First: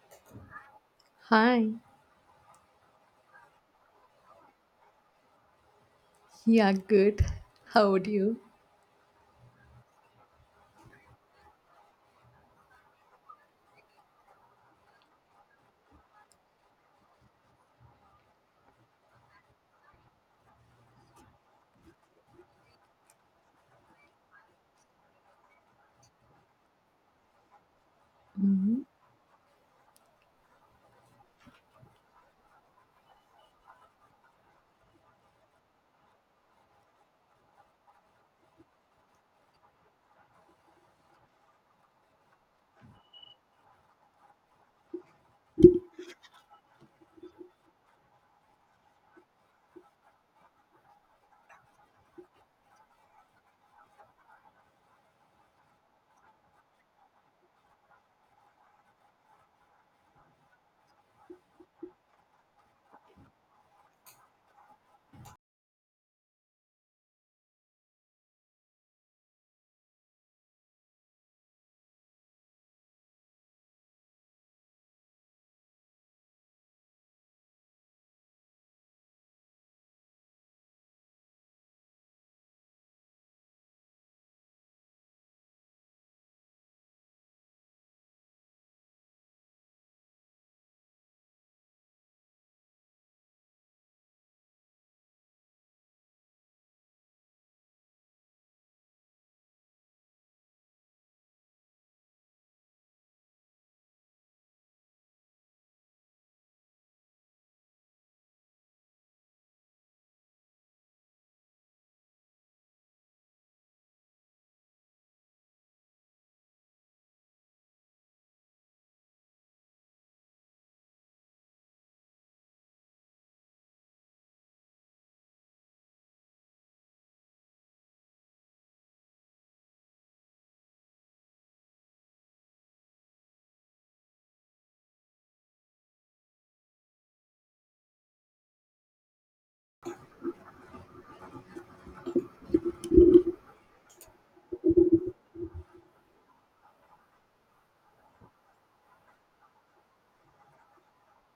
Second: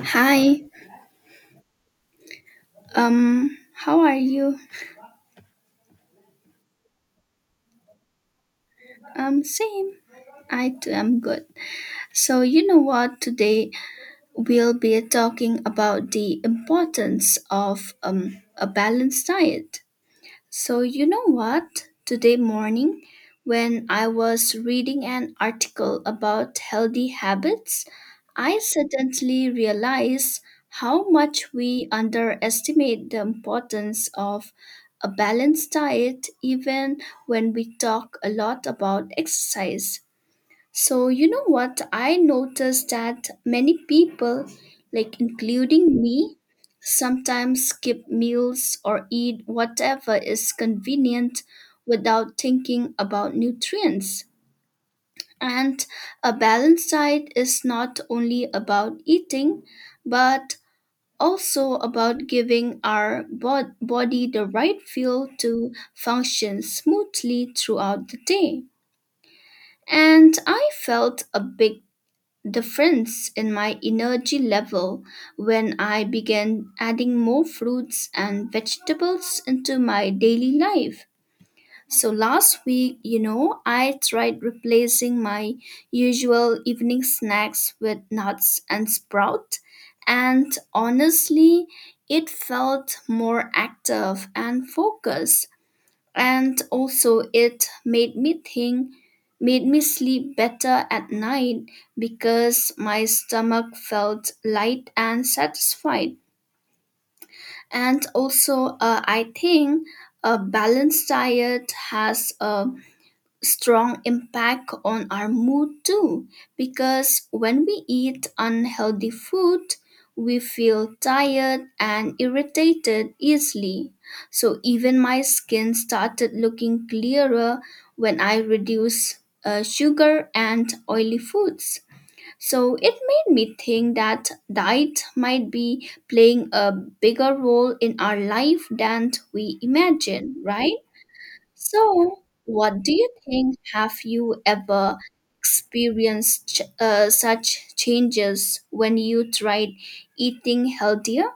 Hi. Hi. How are you? Yeah, good. How would you? Same. I too am good. So, you know what? Today we'll be talking about the importance of a balanced diet. So, you know what? Today morning, when I was reading an article about healthy habits, I Mhm. suddenly realized how much we underestimate the importance of a balanced diet, even when we talk a lot about exercise. So, you know what? I noticed that many people, like including me, sometimes skip meals or eat whatever is convenient without thinking about nutrients. And a balanced diet is not only about eating, but also about giving our body the right fuel to function smoothly throughout the day. And I felt a big difference in my energy level when I began adding more fruits and vegetables into my daily life. So last week, you know, I tried replacing my usual evening snacks with nuts and sprout, and honestly, it felt more active and focused and also it made me think made me sleep better at night because my stomach felt light and satisfied, and also I think a balanced diet has a strong impact on our mood too, because when we eat unhealthy food we feel tired and irritated easily. So even my skin started looking clearer when I reduced sugar and oily foods. So it made me think that diet might be playing a bigger role in our life than we imagine, right? So, what do you think? Have you ever experienced such changes when you tried eating healthier?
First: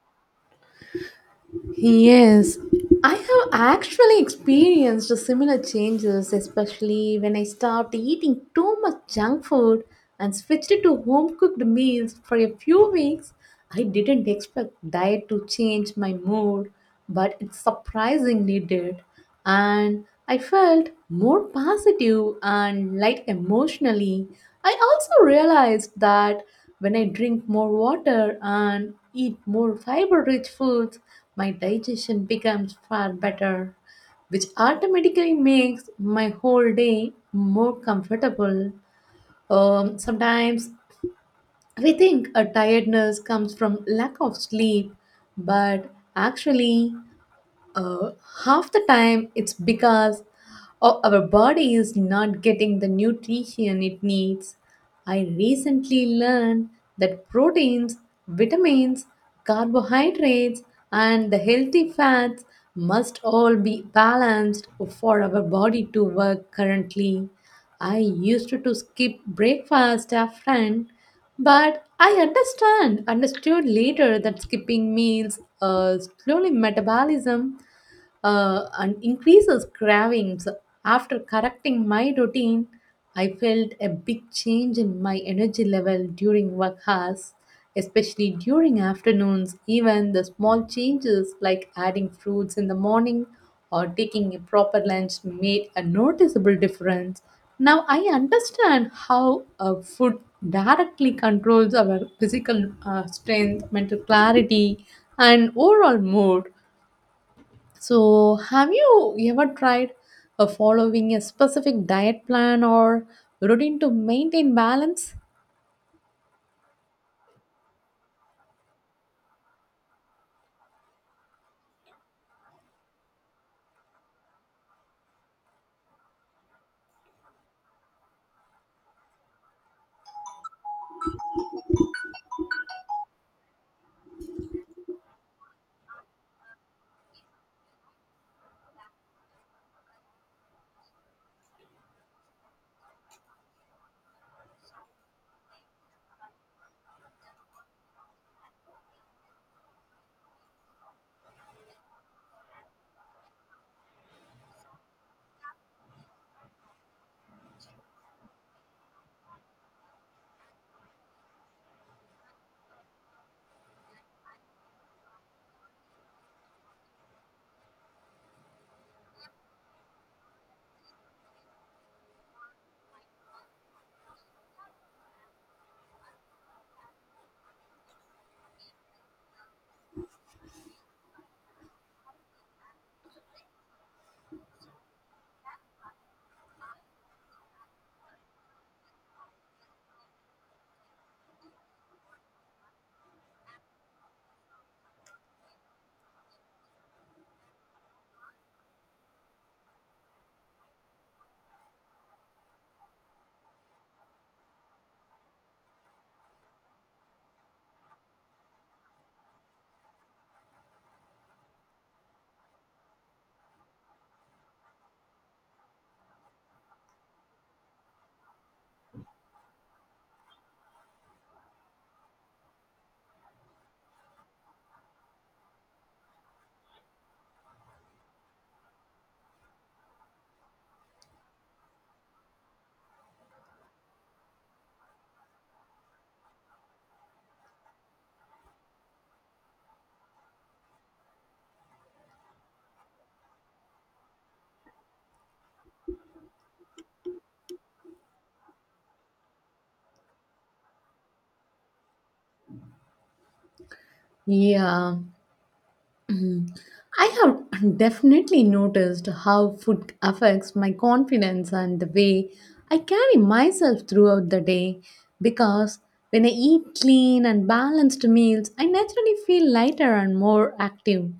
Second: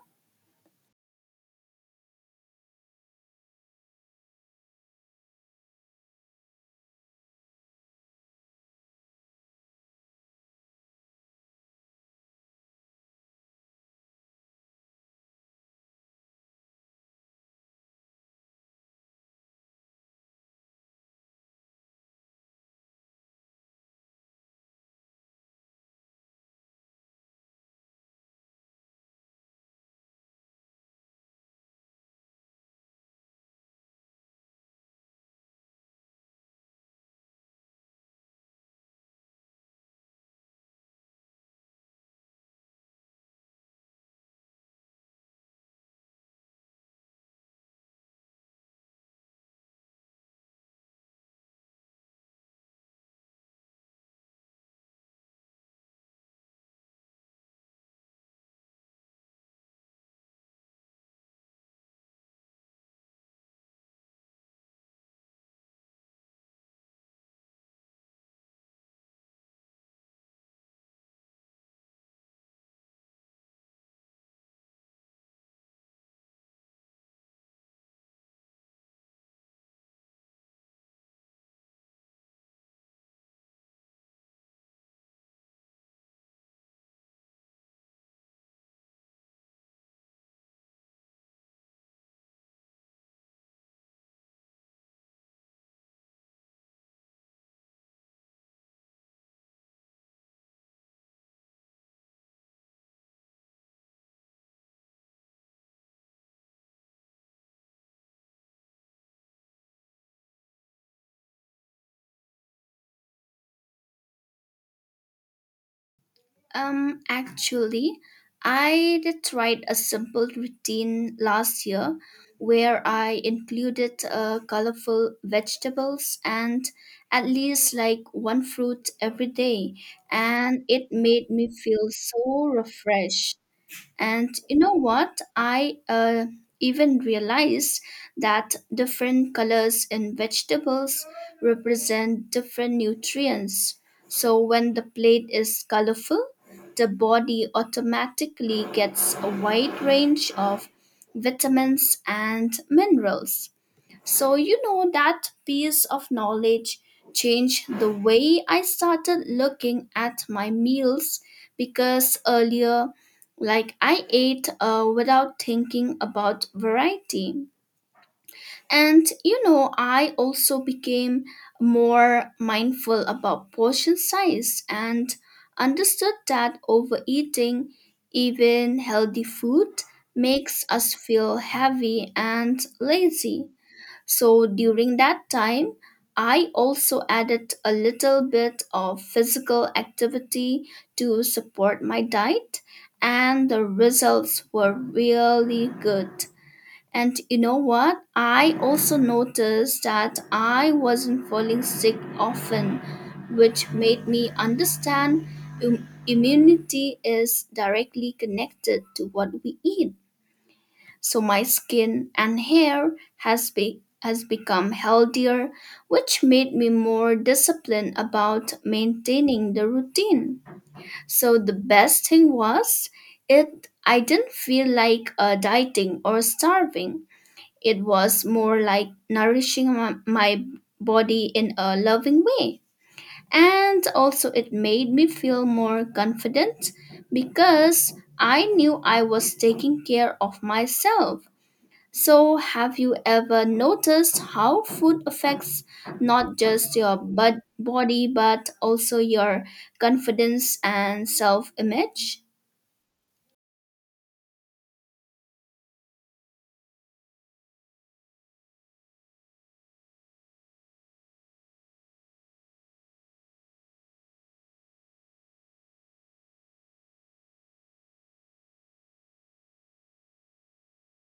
Yes, I have actually experienced similar changes, especially when I stopped eating too much junk food and switched to home cooked meals for a few weeks. I didn't expect diet to change my mood, but it surprisingly did. And I felt more positive and light emotionally. I also realized that when I drink more water and eat more fiber rich foods, my digestion becomes far better, which automatically makes my whole day more comfortable. Sometimes we think a tiredness comes from lack of sleep, but actually, uh, half the time it's because our body is not getting the nutrition it needs. I recently learned that proteins, vitamins, carbohydrates, and the healthy fats must all be balanced for our body to work currently. I used to skip breakfast often but I understood later that skipping meals slowly metabolism and increases cravings. After correcting my routine, I felt a big change in my energy level during work hours, especially during afternoons. Even the small changes like adding fruits in the morning or taking a proper lunch made a noticeable difference. Now I understand how food directly controls our physical strength, mental clarity, and overall mood. So, have you ever tried following a specific diet plan or routine to maintain balance? Actually, I did tried a simple routine last year where I included colorful vegetables and at least like one fruit every day, and it made me feel so refreshed. And you know what? I even realized that different colors in vegetables represent different nutrients. So when the plate is colorful, the body automatically gets a wide range of vitamins and minerals. So, you know, that piece of knowledge changed the way I started looking at my meals because earlier, like, I ate without thinking about variety. And, you know, I also became more mindful about portion size and understood that overeating, even healthy food, makes us feel heavy and lazy. So during that time, I also added a little bit of physical activity to support my diet, and the results were really good. And you know what? I also noticed that I wasn't falling sick often, which made me understand immunity is directly connected to what we eat. So my skin and hair has become healthier, which made me more disciplined about maintaining the routine. So the best thing was, it I didn't feel like dieting or starving. It was more like nourishing my body in a loving way, and also it made me feel more confident because I knew I was taking care of myself. So, have you ever noticed how food affects not just your body but also your confidence and self image? Yeah. Mhm. I have definitely noticed how food affects my confidence and the way I carry myself throughout the day because when I eat clean and balanced meals, I naturally feel lighter and more active.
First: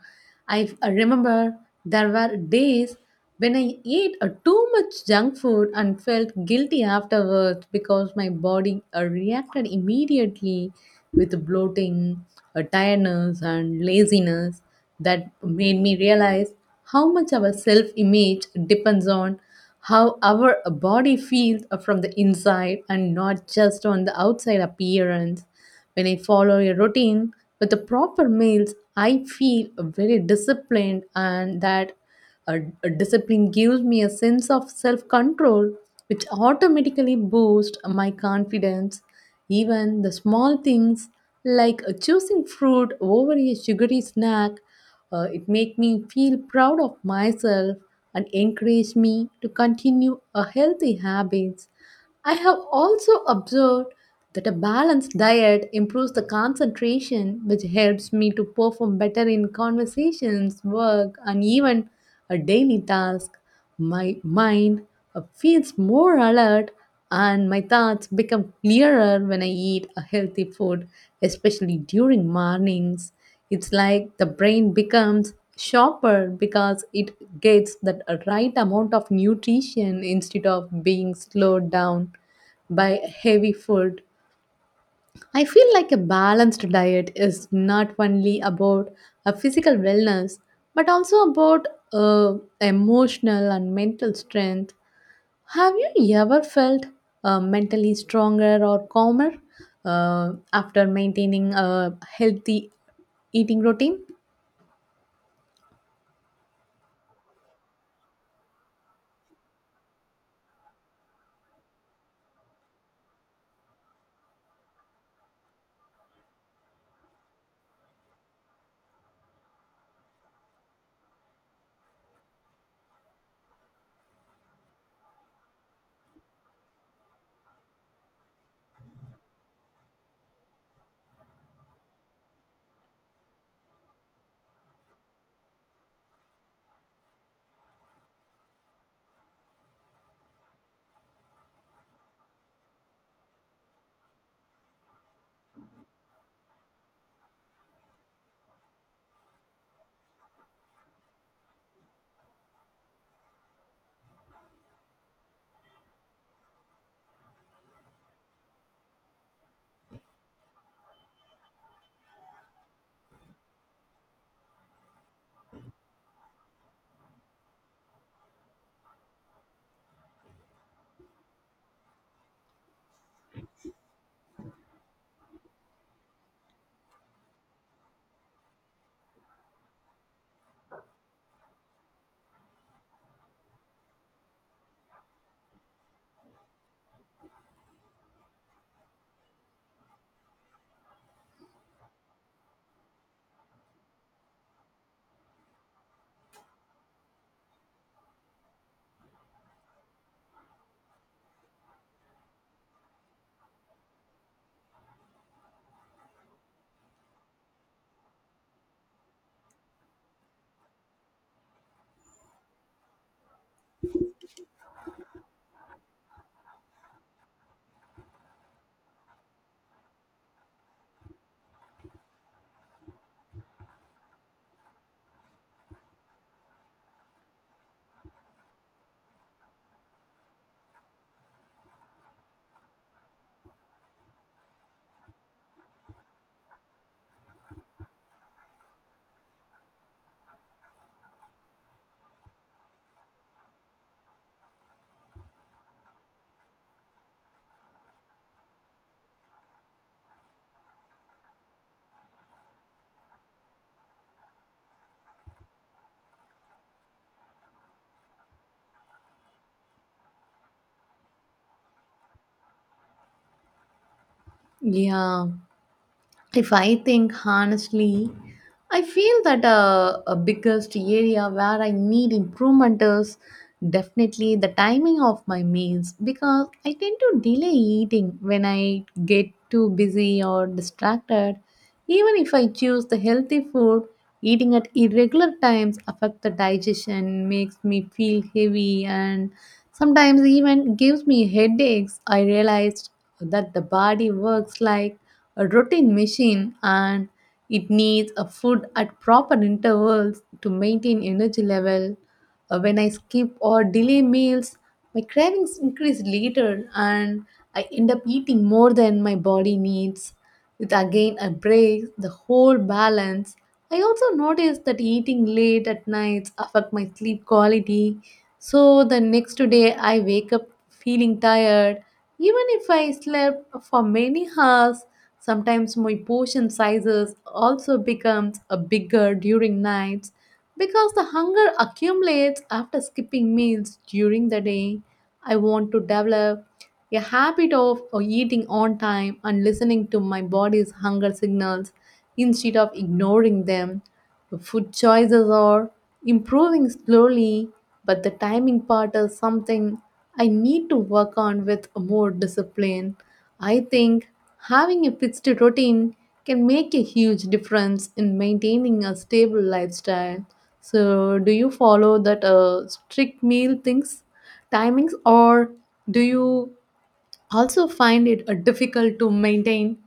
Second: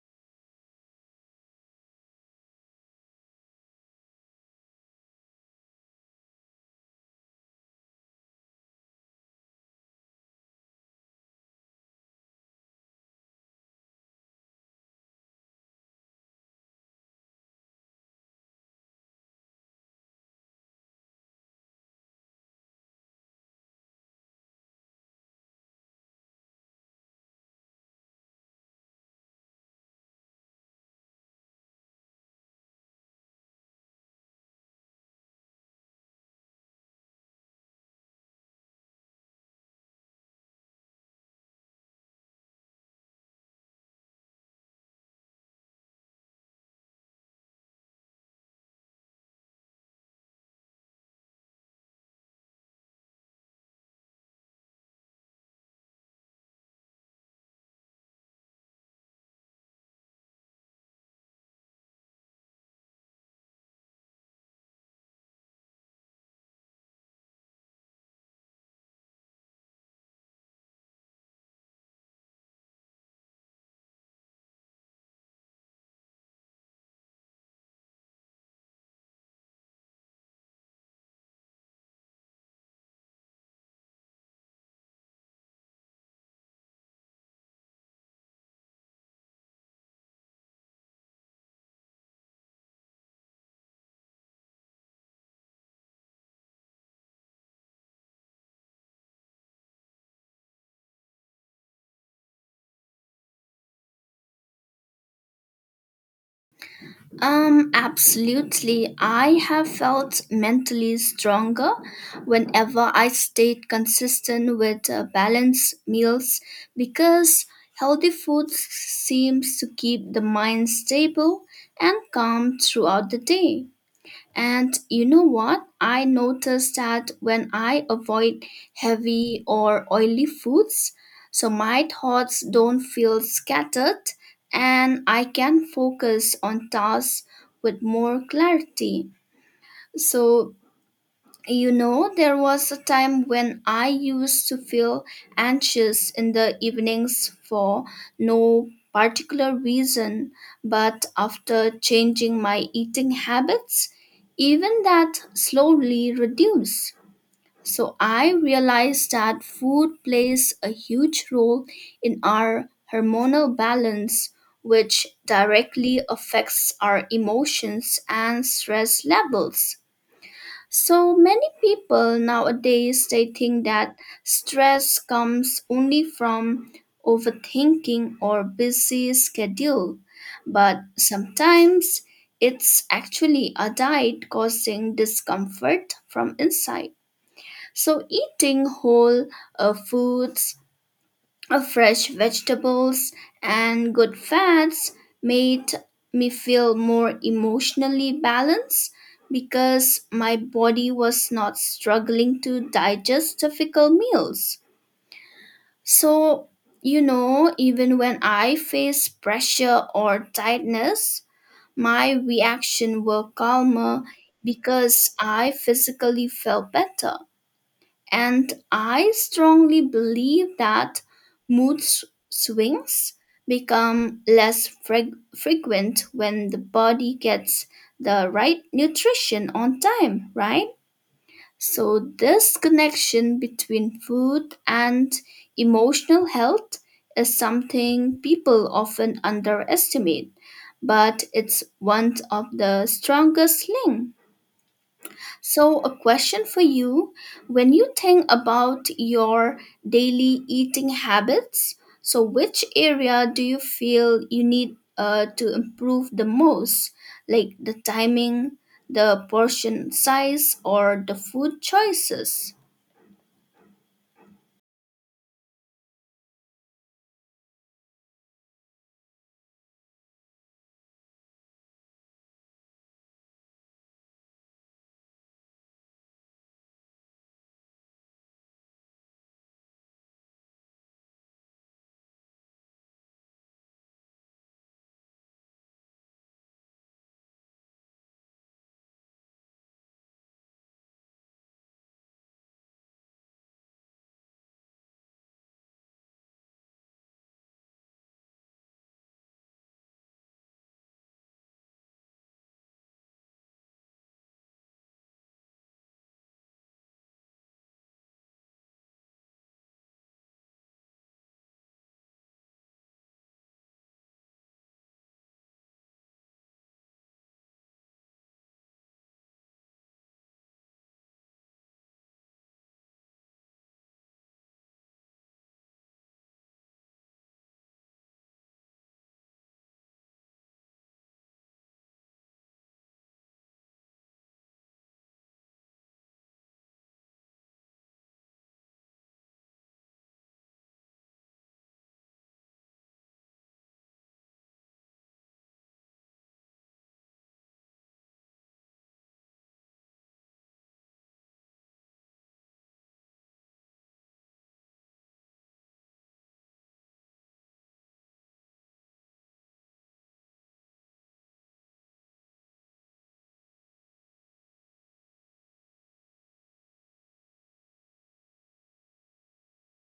I remember there were days when I ate too much junk food and felt guilty afterwards because my body reacted immediately with bloating, tiredness, and laziness. That made me realize how much our self image depends on how our body feels from the inside and not just on the outside appearance. When I follow a routine with the proper meals, I feel very disciplined, and that a discipline gives me a sense of self control, which automatically boosts my confidence. Even the small things like choosing fruit over a sugary snack, it make me feel proud of myself and encourage me to continue a healthy habits. I have also observed that a balanced diet improves the concentration, which helps me to perform better in conversations, work, and even a daily task. My mind feels more alert and my thoughts become clearer when I eat a healthy food, especially during mornings. It's like the brain becomes sharper because it gets that right amount of nutrition instead of being slowed down by heavy food. I feel like a balanced diet is not only about a physical wellness but also about uh, emotional and mental strength. Have you ever felt mentally stronger or calmer after maintaining a healthy eating routine? Absolutely. I have felt mentally stronger whenever I stayed consistent with balanced meals because healthy food seems to keep the mind stable and calm throughout the day. And you know what? I noticed that when I avoid heavy or oily foods, so my thoughts don't feel scattered and I can focus on tasks with more clarity. So you know, there was a time when I used to feel anxious in the evenings for no particular reason, but after changing my eating habits, even that slowly reduced. So I realized that food plays a huge role in our hormonal balance, which directly affects our emotions and stress levels. So many people nowadays they think that stress comes only from overthinking or busy schedule, but sometimes it's actually a diet causing discomfort from inside. So eating whole foods of fresh vegetables and good fats made me feel more emotionally balanced because my body was not struggling to digest difficult meals. So, you know, even when I face pressure or tightness, my reaction were calmer because I physically felt better. And I strongly believe that mood s- swings become less frequent when the body gets the right nutrition on time, right? So, this connection between food and emotional health is something people often underestimate, but it's one of the strongest links. So, a question for you: when you think about your daily eating habits, so which area do you feel you need to improve the most? Like the timing, the portion size, or the food choices? Yeah, if I think honestly, I feel that a biggest area where I need improvement is definitely the timing of my meals because I tend to delay eating when I get too busy or distracted. Even if I choose the healthy food, eating at irregular times affect the digestion, makes me feel heavy and sometimes even gives me headaches. I realized that the body works like a routine machine and it needs a food at proper intervals to maintain energy level. When I skip or delay meals, my cravings increase later and I end up eating more than my body needs. It again I break the whole balance. I also notice that eating late at nights affect my sleep quality. So the next day I wake up feeling tired even if I slept for many hours. Sometimes my portion sizes also becomes a bigger during nights because the hunger accumulates after skipping meals during the day. I want to develop a habit of eating on time and listening to my body's hunger signals instead of ignoring them. The food choices are improving slowly, but the timing part is something I need to work on with more discipline. I think having a fixed routine can make a huge difference in maintaining a stable lifestyle. So, do you follow that strict meal things, timings, or do you also find it difficult to maintain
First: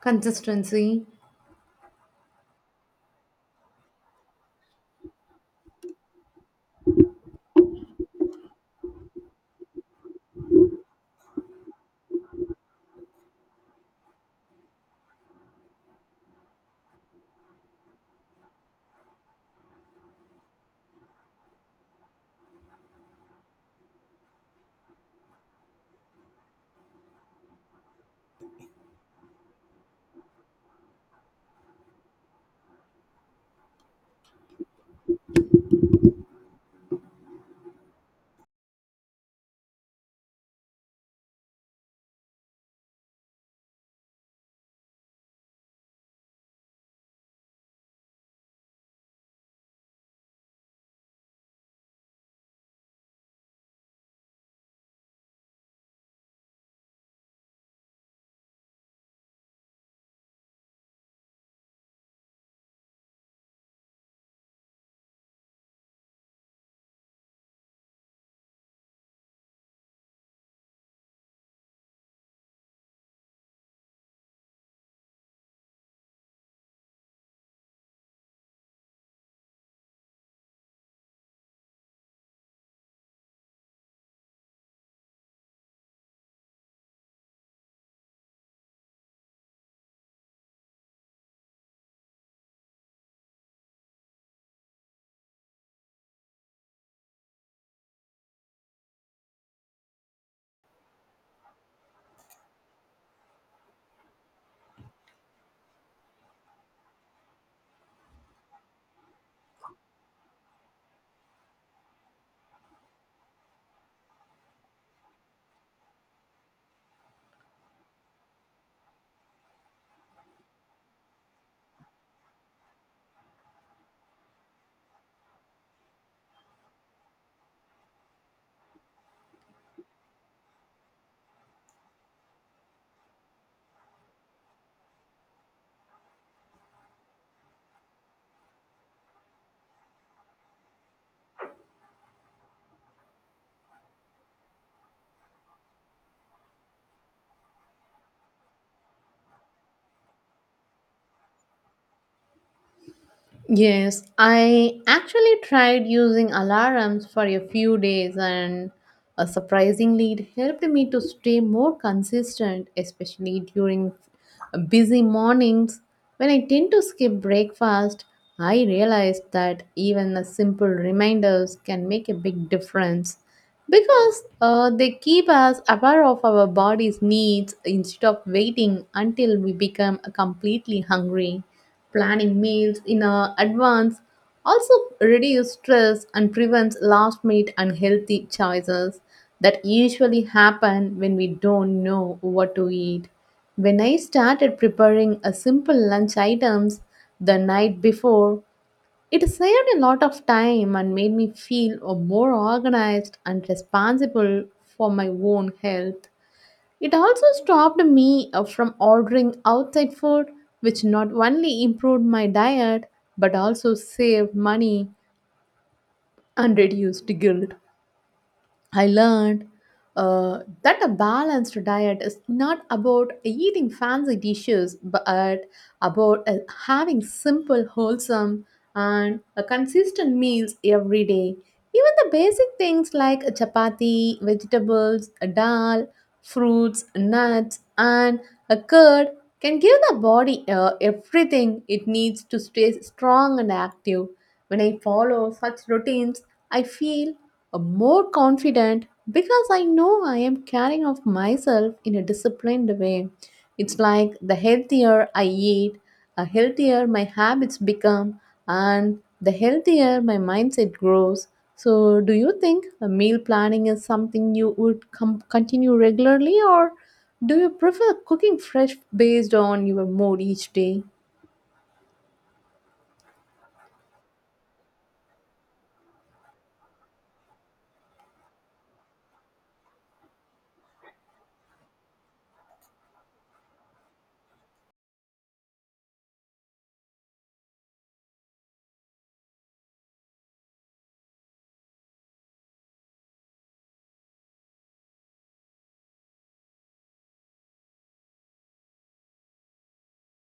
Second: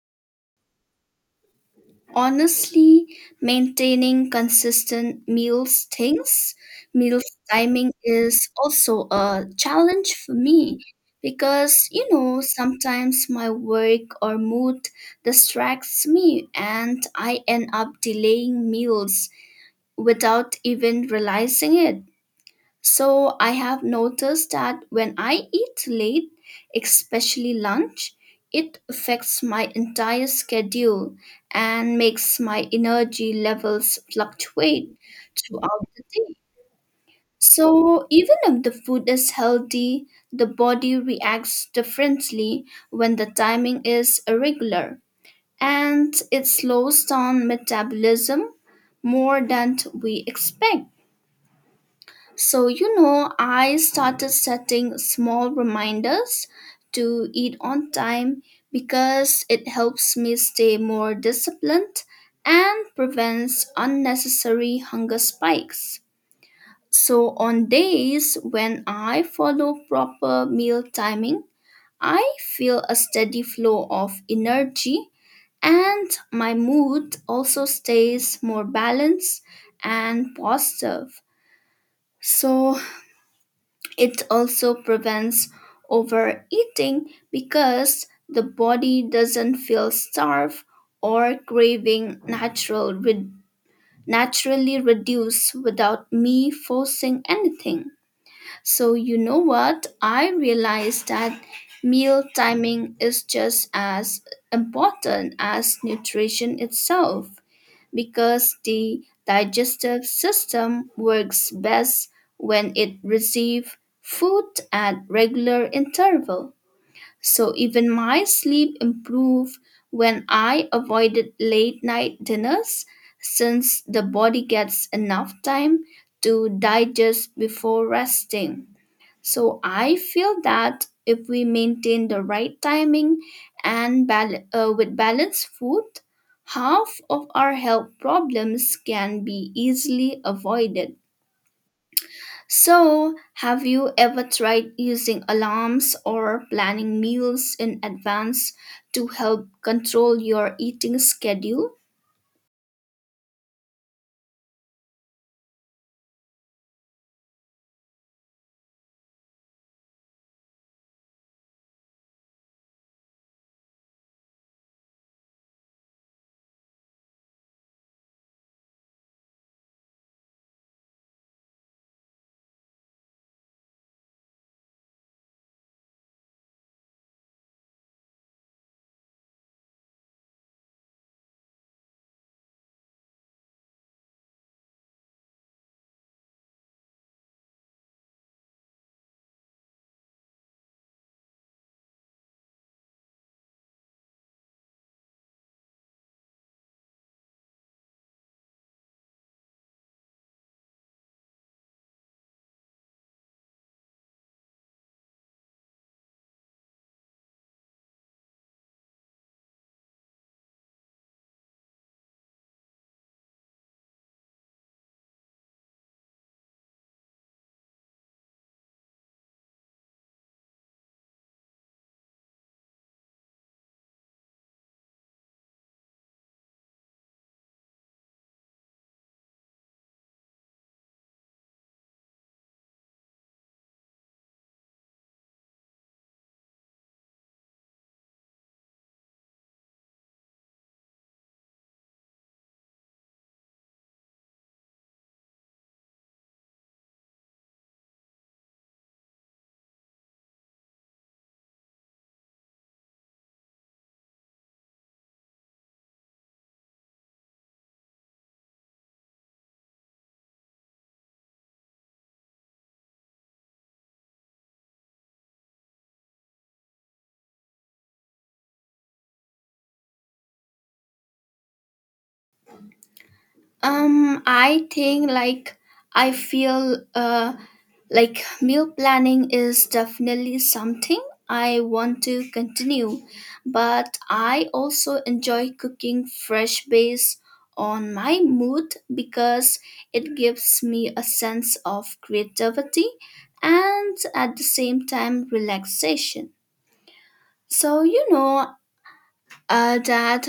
consistency? Honestly, maintaining consistent meals things, meals timing is also a challenge for me because you know sometimes my work or mood distracts me and I end up delaying meals without even realizing it. So I have noticed that when I eat late, especially lunch, it affects my entire schedule and makes my energy levels fluctuate throughout the day. So even if the food is healthy, the body reacts differently when the timing is irregular and it slows down metabolism more than we expect. So, you know, I started setting small reminders to eat on time because it helps me stay more disciplined and prevents unnecessary hunger spikes. So, on days when I follow proper meal timing, I feel a steady flow of energy and my mood also stays more balanced and positive. So, it also prevents overeating because the body doesn't feel starved or craving naturally reduce without me forcing anything. So you know what? I realized that meal timing is just as important as nutrition itself because the digestive system works best when it receives food at regular interval. So even my sleep improved when I avoided late night dinners since the body gets enough time to digest before resting. So I feel that if we maintain the right timing and with balanced food, half of our health problems can be easily avoided. So, have you ever tried using alarms or planning meals in advance to help control your eating schedule? Yes, I actually tried using alarms for a few days and surprisingly it helped me to stay more consistent, especially during busy mornings when I tend to skip breakfast. I realized that even the simple reminders can make a big difference because they keep us aware of our body's needs instead of waiting until we become completely hungry. Planning meals in advance also reduces stress and prevents last minute unhealthy choices that usually happen when we don't know what to eat. When I started preparing a simple lunch items the night before, it saved a lot of time and made me feel more organized and responsible for my own health. It also stopped me from ordering outside food, which not only improved my diet but also saved money and reduced guilt. I learned that a balanced diet is not about eating fancy dishes, but about having simple, wholesome, and consistent meals every day. Even the basic things like chapati, vegetables, dal, fruits, nuts, and a curd can give the body everything it needs to stay strong and active. When I follow such routines, I feel more confident because I know I am caring of myself in a disciplined way. It's like the healthier I eat, the healthier my habits become, and the healthier my mindset grows. So, do you think a meal planning is something you would continue regularly, or do you prefer cooking fresh based on your mood each day? I think like I feel like meal planning is definitely something I want to continue, but I also enjoy cooking fresh based on my mood because it gives me a sense of creativity and at the same time relaxation. So, you know that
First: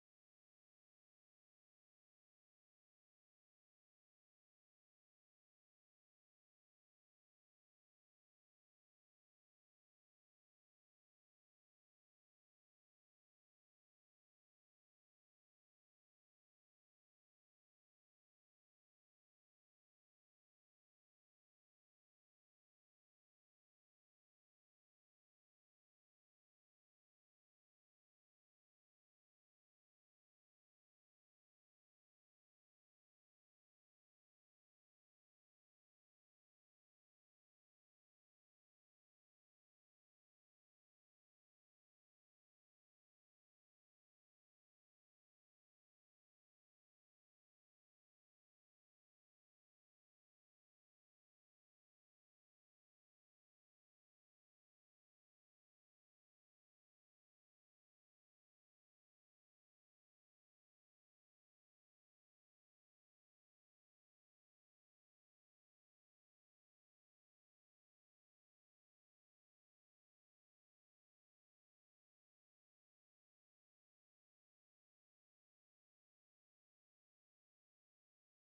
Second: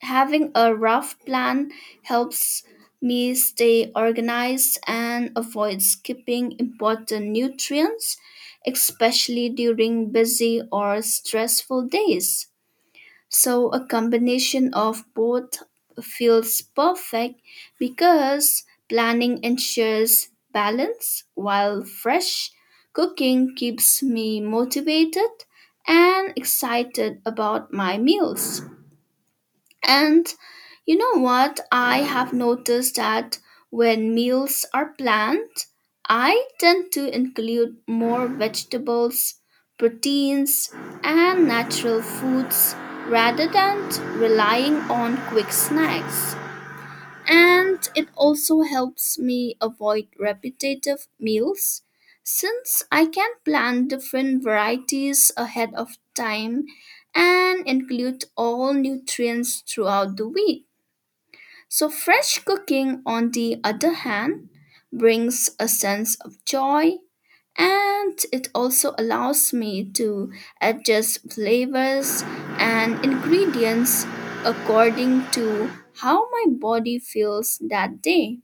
having a rough plan helps me stay organized and avoid skipping important nutrients, especially during busy or stressful days. So, a combination of both feels perfect because planning ensures balance while fresh cooking keeps me motivated and excited about my meals. And you know what? I have noticed that when meals are planned, I tend to include more vegetables, proteins, and natural foods rather than relying on quick snacks. And it also helps me avoid repetitive meals since I can plan different varieties ahead of time and include all nutrients throughout the week. So, fresh cooking, on the other hand, brings a sense of joy and it also allows me to adjust flavors and ingredients according to how my body feels that day.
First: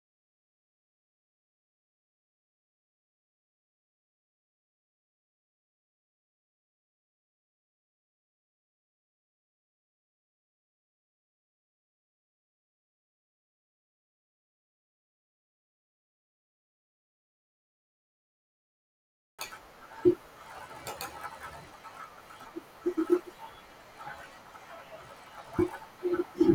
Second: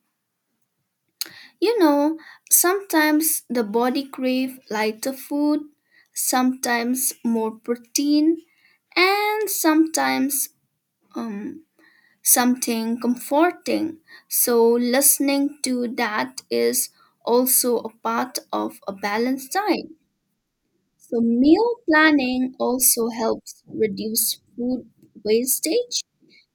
You know, sometimes the body crave lighter food, sometimes more protein, and sometimes um, something comforting. So, listening to that is also a part of a balanced diet. So, meal planning also helps reduce food wastage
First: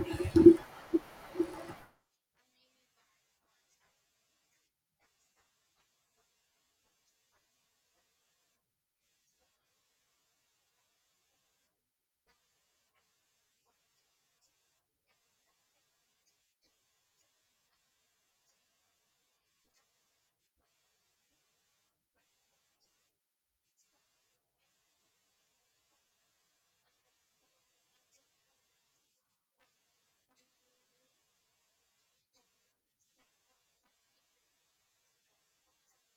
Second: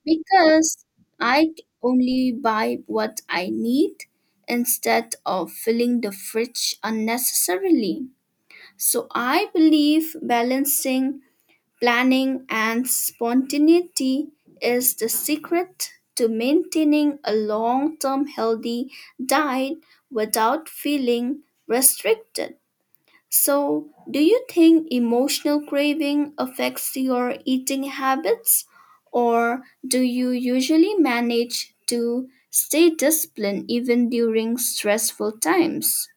because only buy what I need instead of filling the fridge unnecessarily. So, I believe balancing planning and spontaneity is the secret to maintaining a long term healthy diet without feeling restricted. So, do you think emotional craving affects your eating habits, or do you usually manage to stay disciplined even during stressful times?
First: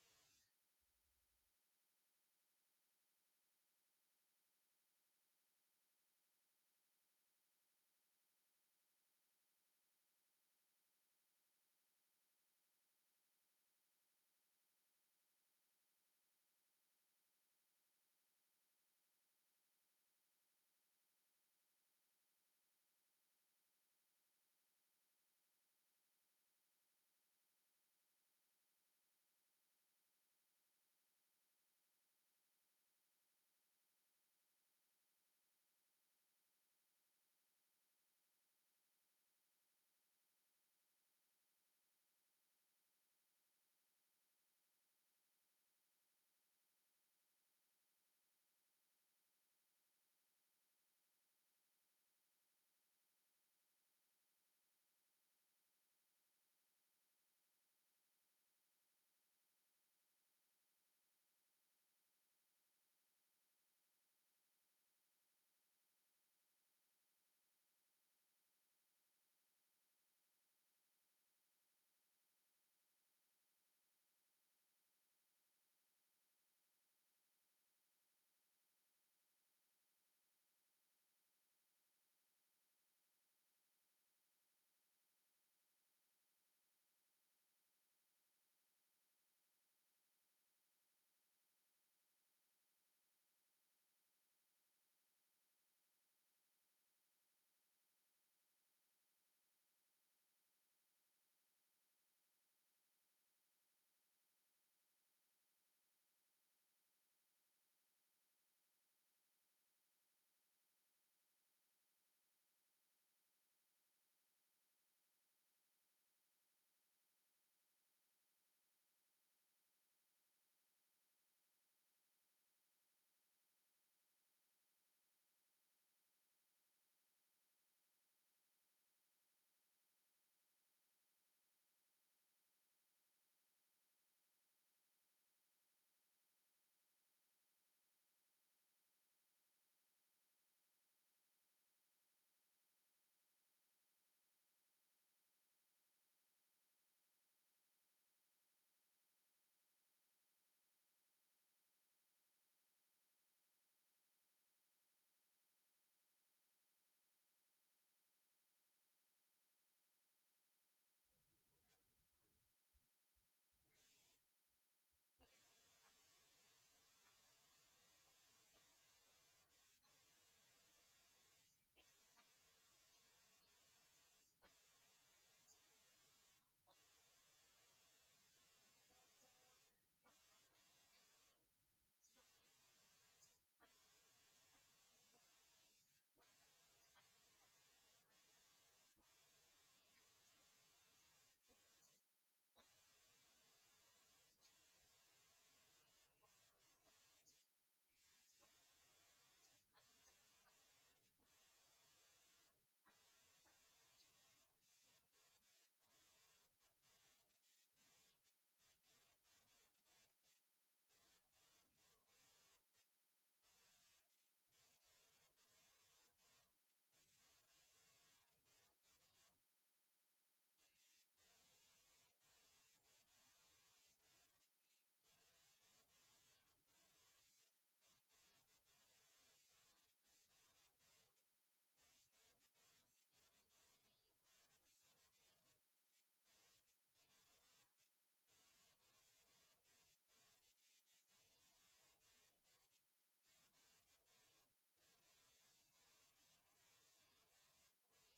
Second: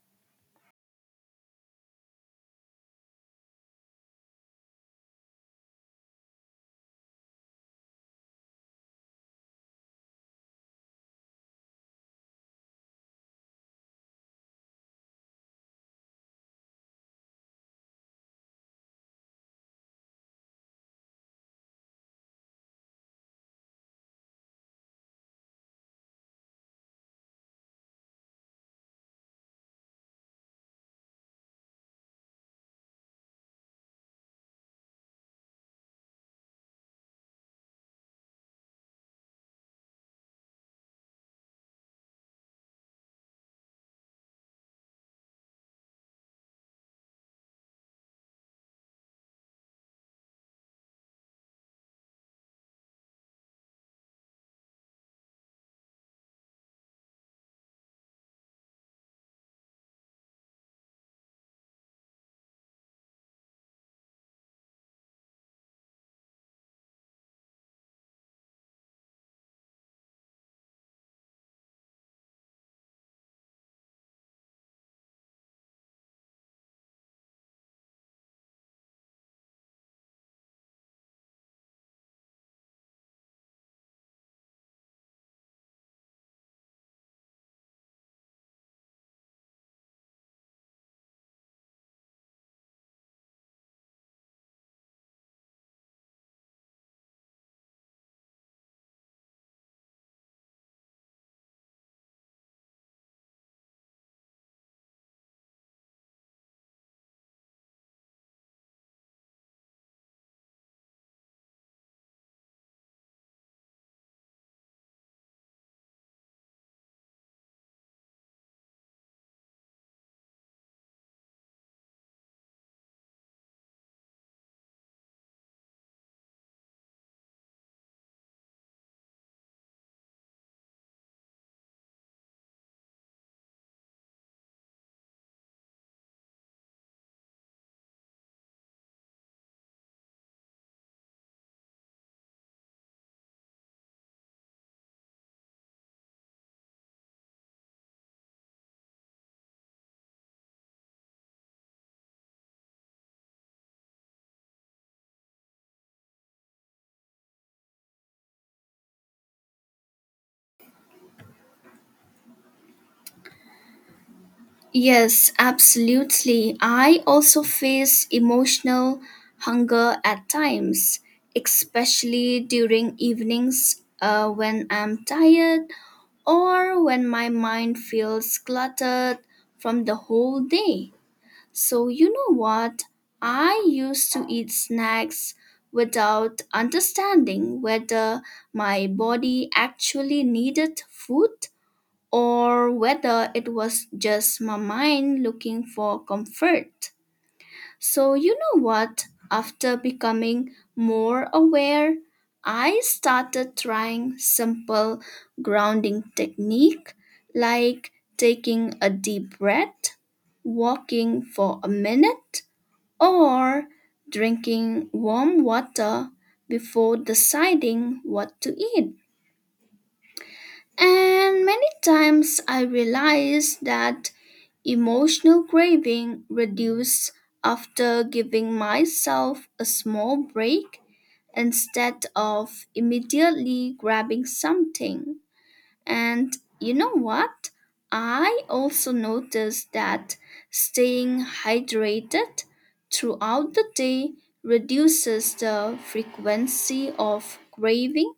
Yes, absolutely. I also face emotional hunger at times, especially during evenings when I'm tired or when my mind feels cluttered from the whole day. So, you know what? I used to eat snacks without understanding whether my body actually needed food or whether it was just my mind looking for comfort. So, you know what? After becoming more aware, I started trying simple grounding technique like taking a deep breath, walking for a minute, or drinking warm water before deciding what to eat. And many times I realized that emotional craving reduced after giving myself a small break instead of immediately grabbing something. And you know what? I also noticed that staying hydrated throughout the day reduces the frequency of craving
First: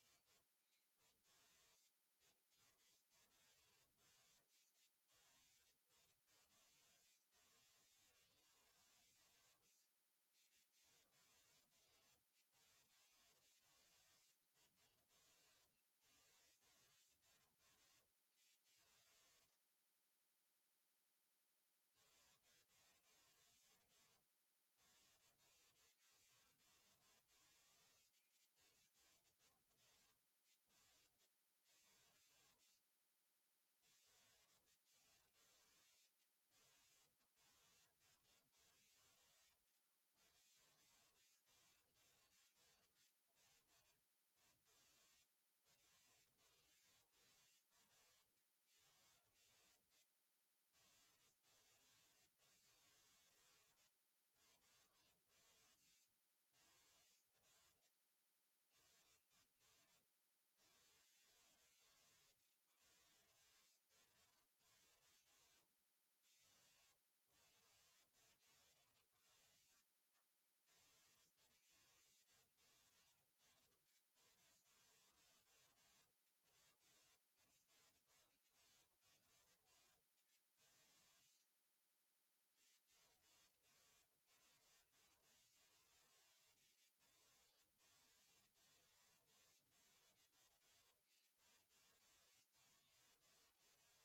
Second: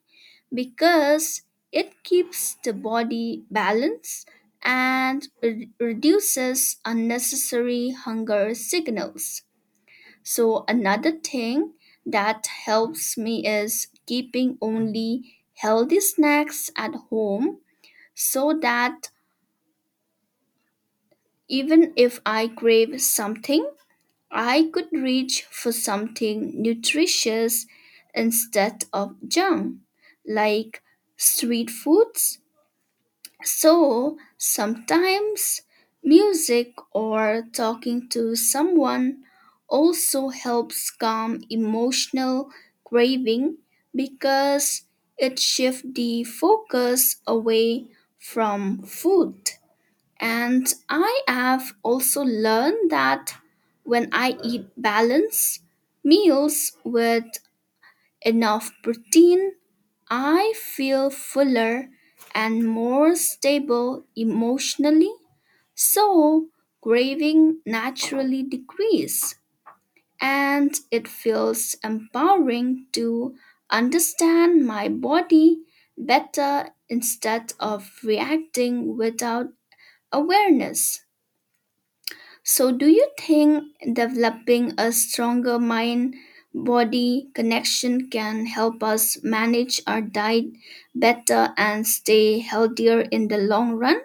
because it keeps the body balanced and reduces unnecessary hunger signals. So, another thing that helps me is keeping only healthy snacks at home so that even if I crave something, I could reach for something nutritious instead of junk like street foods. So sometimes music or talking to someone also helps calm emotional craving because it shifts the focus away from food. And I have also learned that when I eat balanced meals with enough protein I feel fuller and more stable emotionally, so craving naturally decrease and it feels empowering to understand my body better instead of reacting without awareness. So, do you think developing a stronger mind body connection can help us manage our diet better and stay healthier in the long run?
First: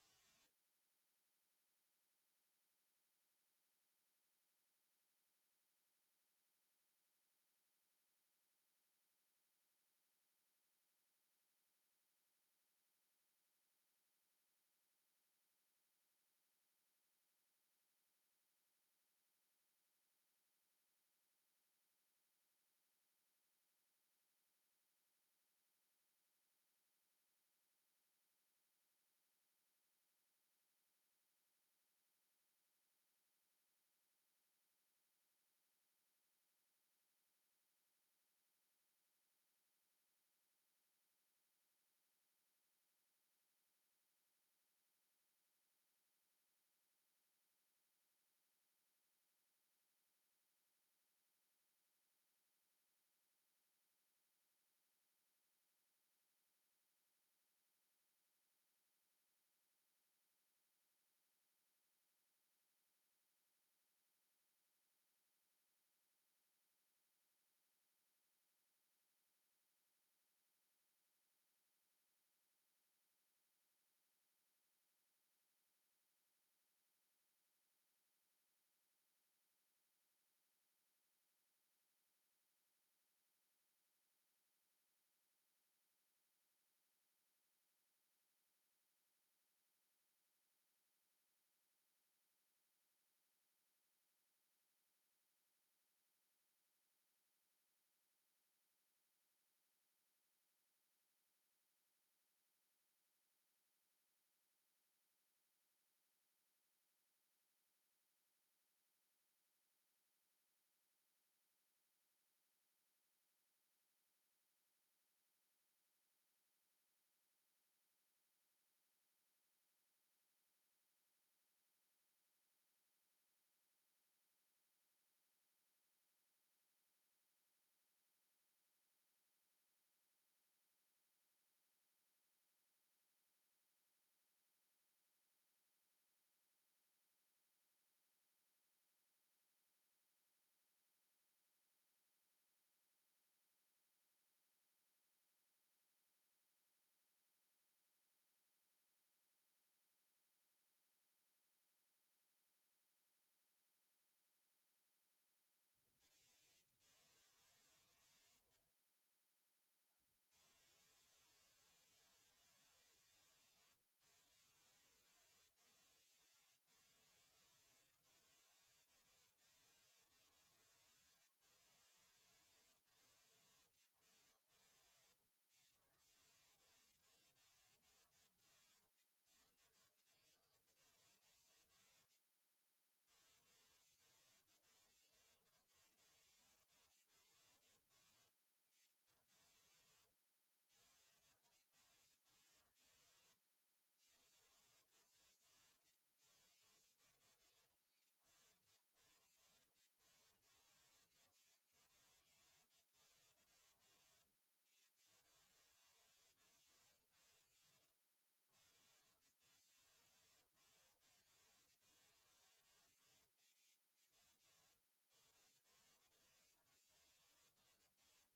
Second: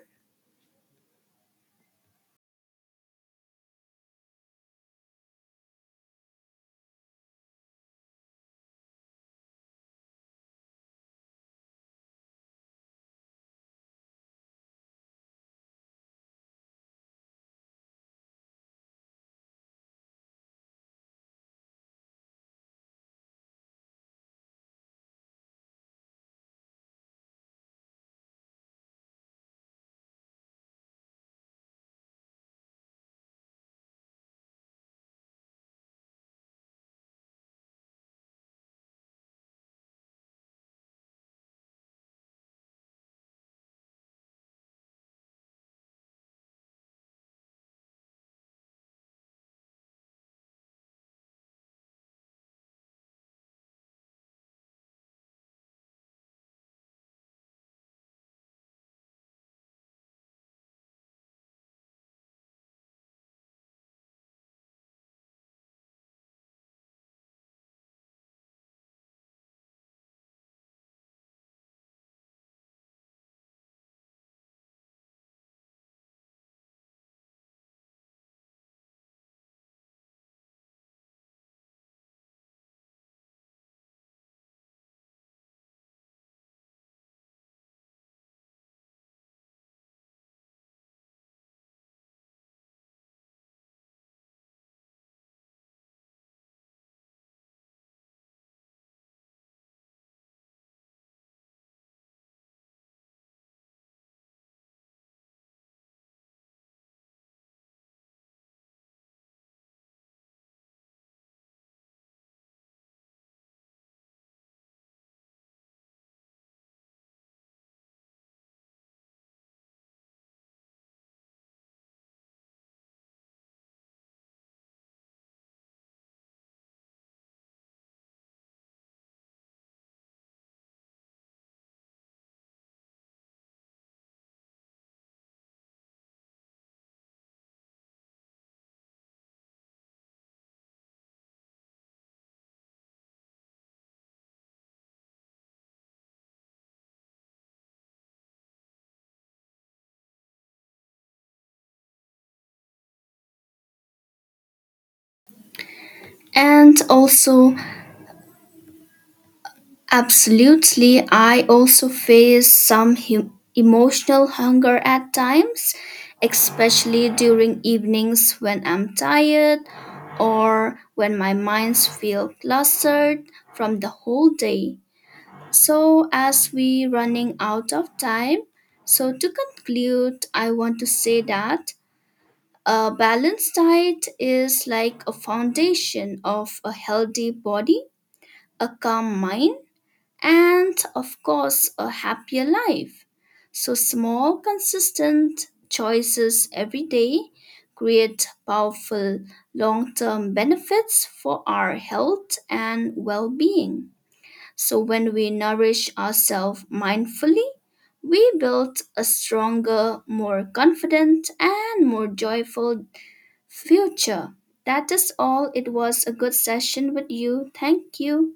And also, absolutely, I also face some emotional hunger at times, especially during evenings when I'm tired or when my minds feel clustered from the whole day. So, as we running out of time, so to conclude, I want to say that a balanced diet is like a foundation of a healthy body, a calm mind, and of course, a happier life. So, small, consistent choices every day create powerful long term benefits for our health and well being. So, when we nourish ourselves mindfully, we build a stronger, more confident, and more joyful future. That is all. It was a good session with you. Thank you.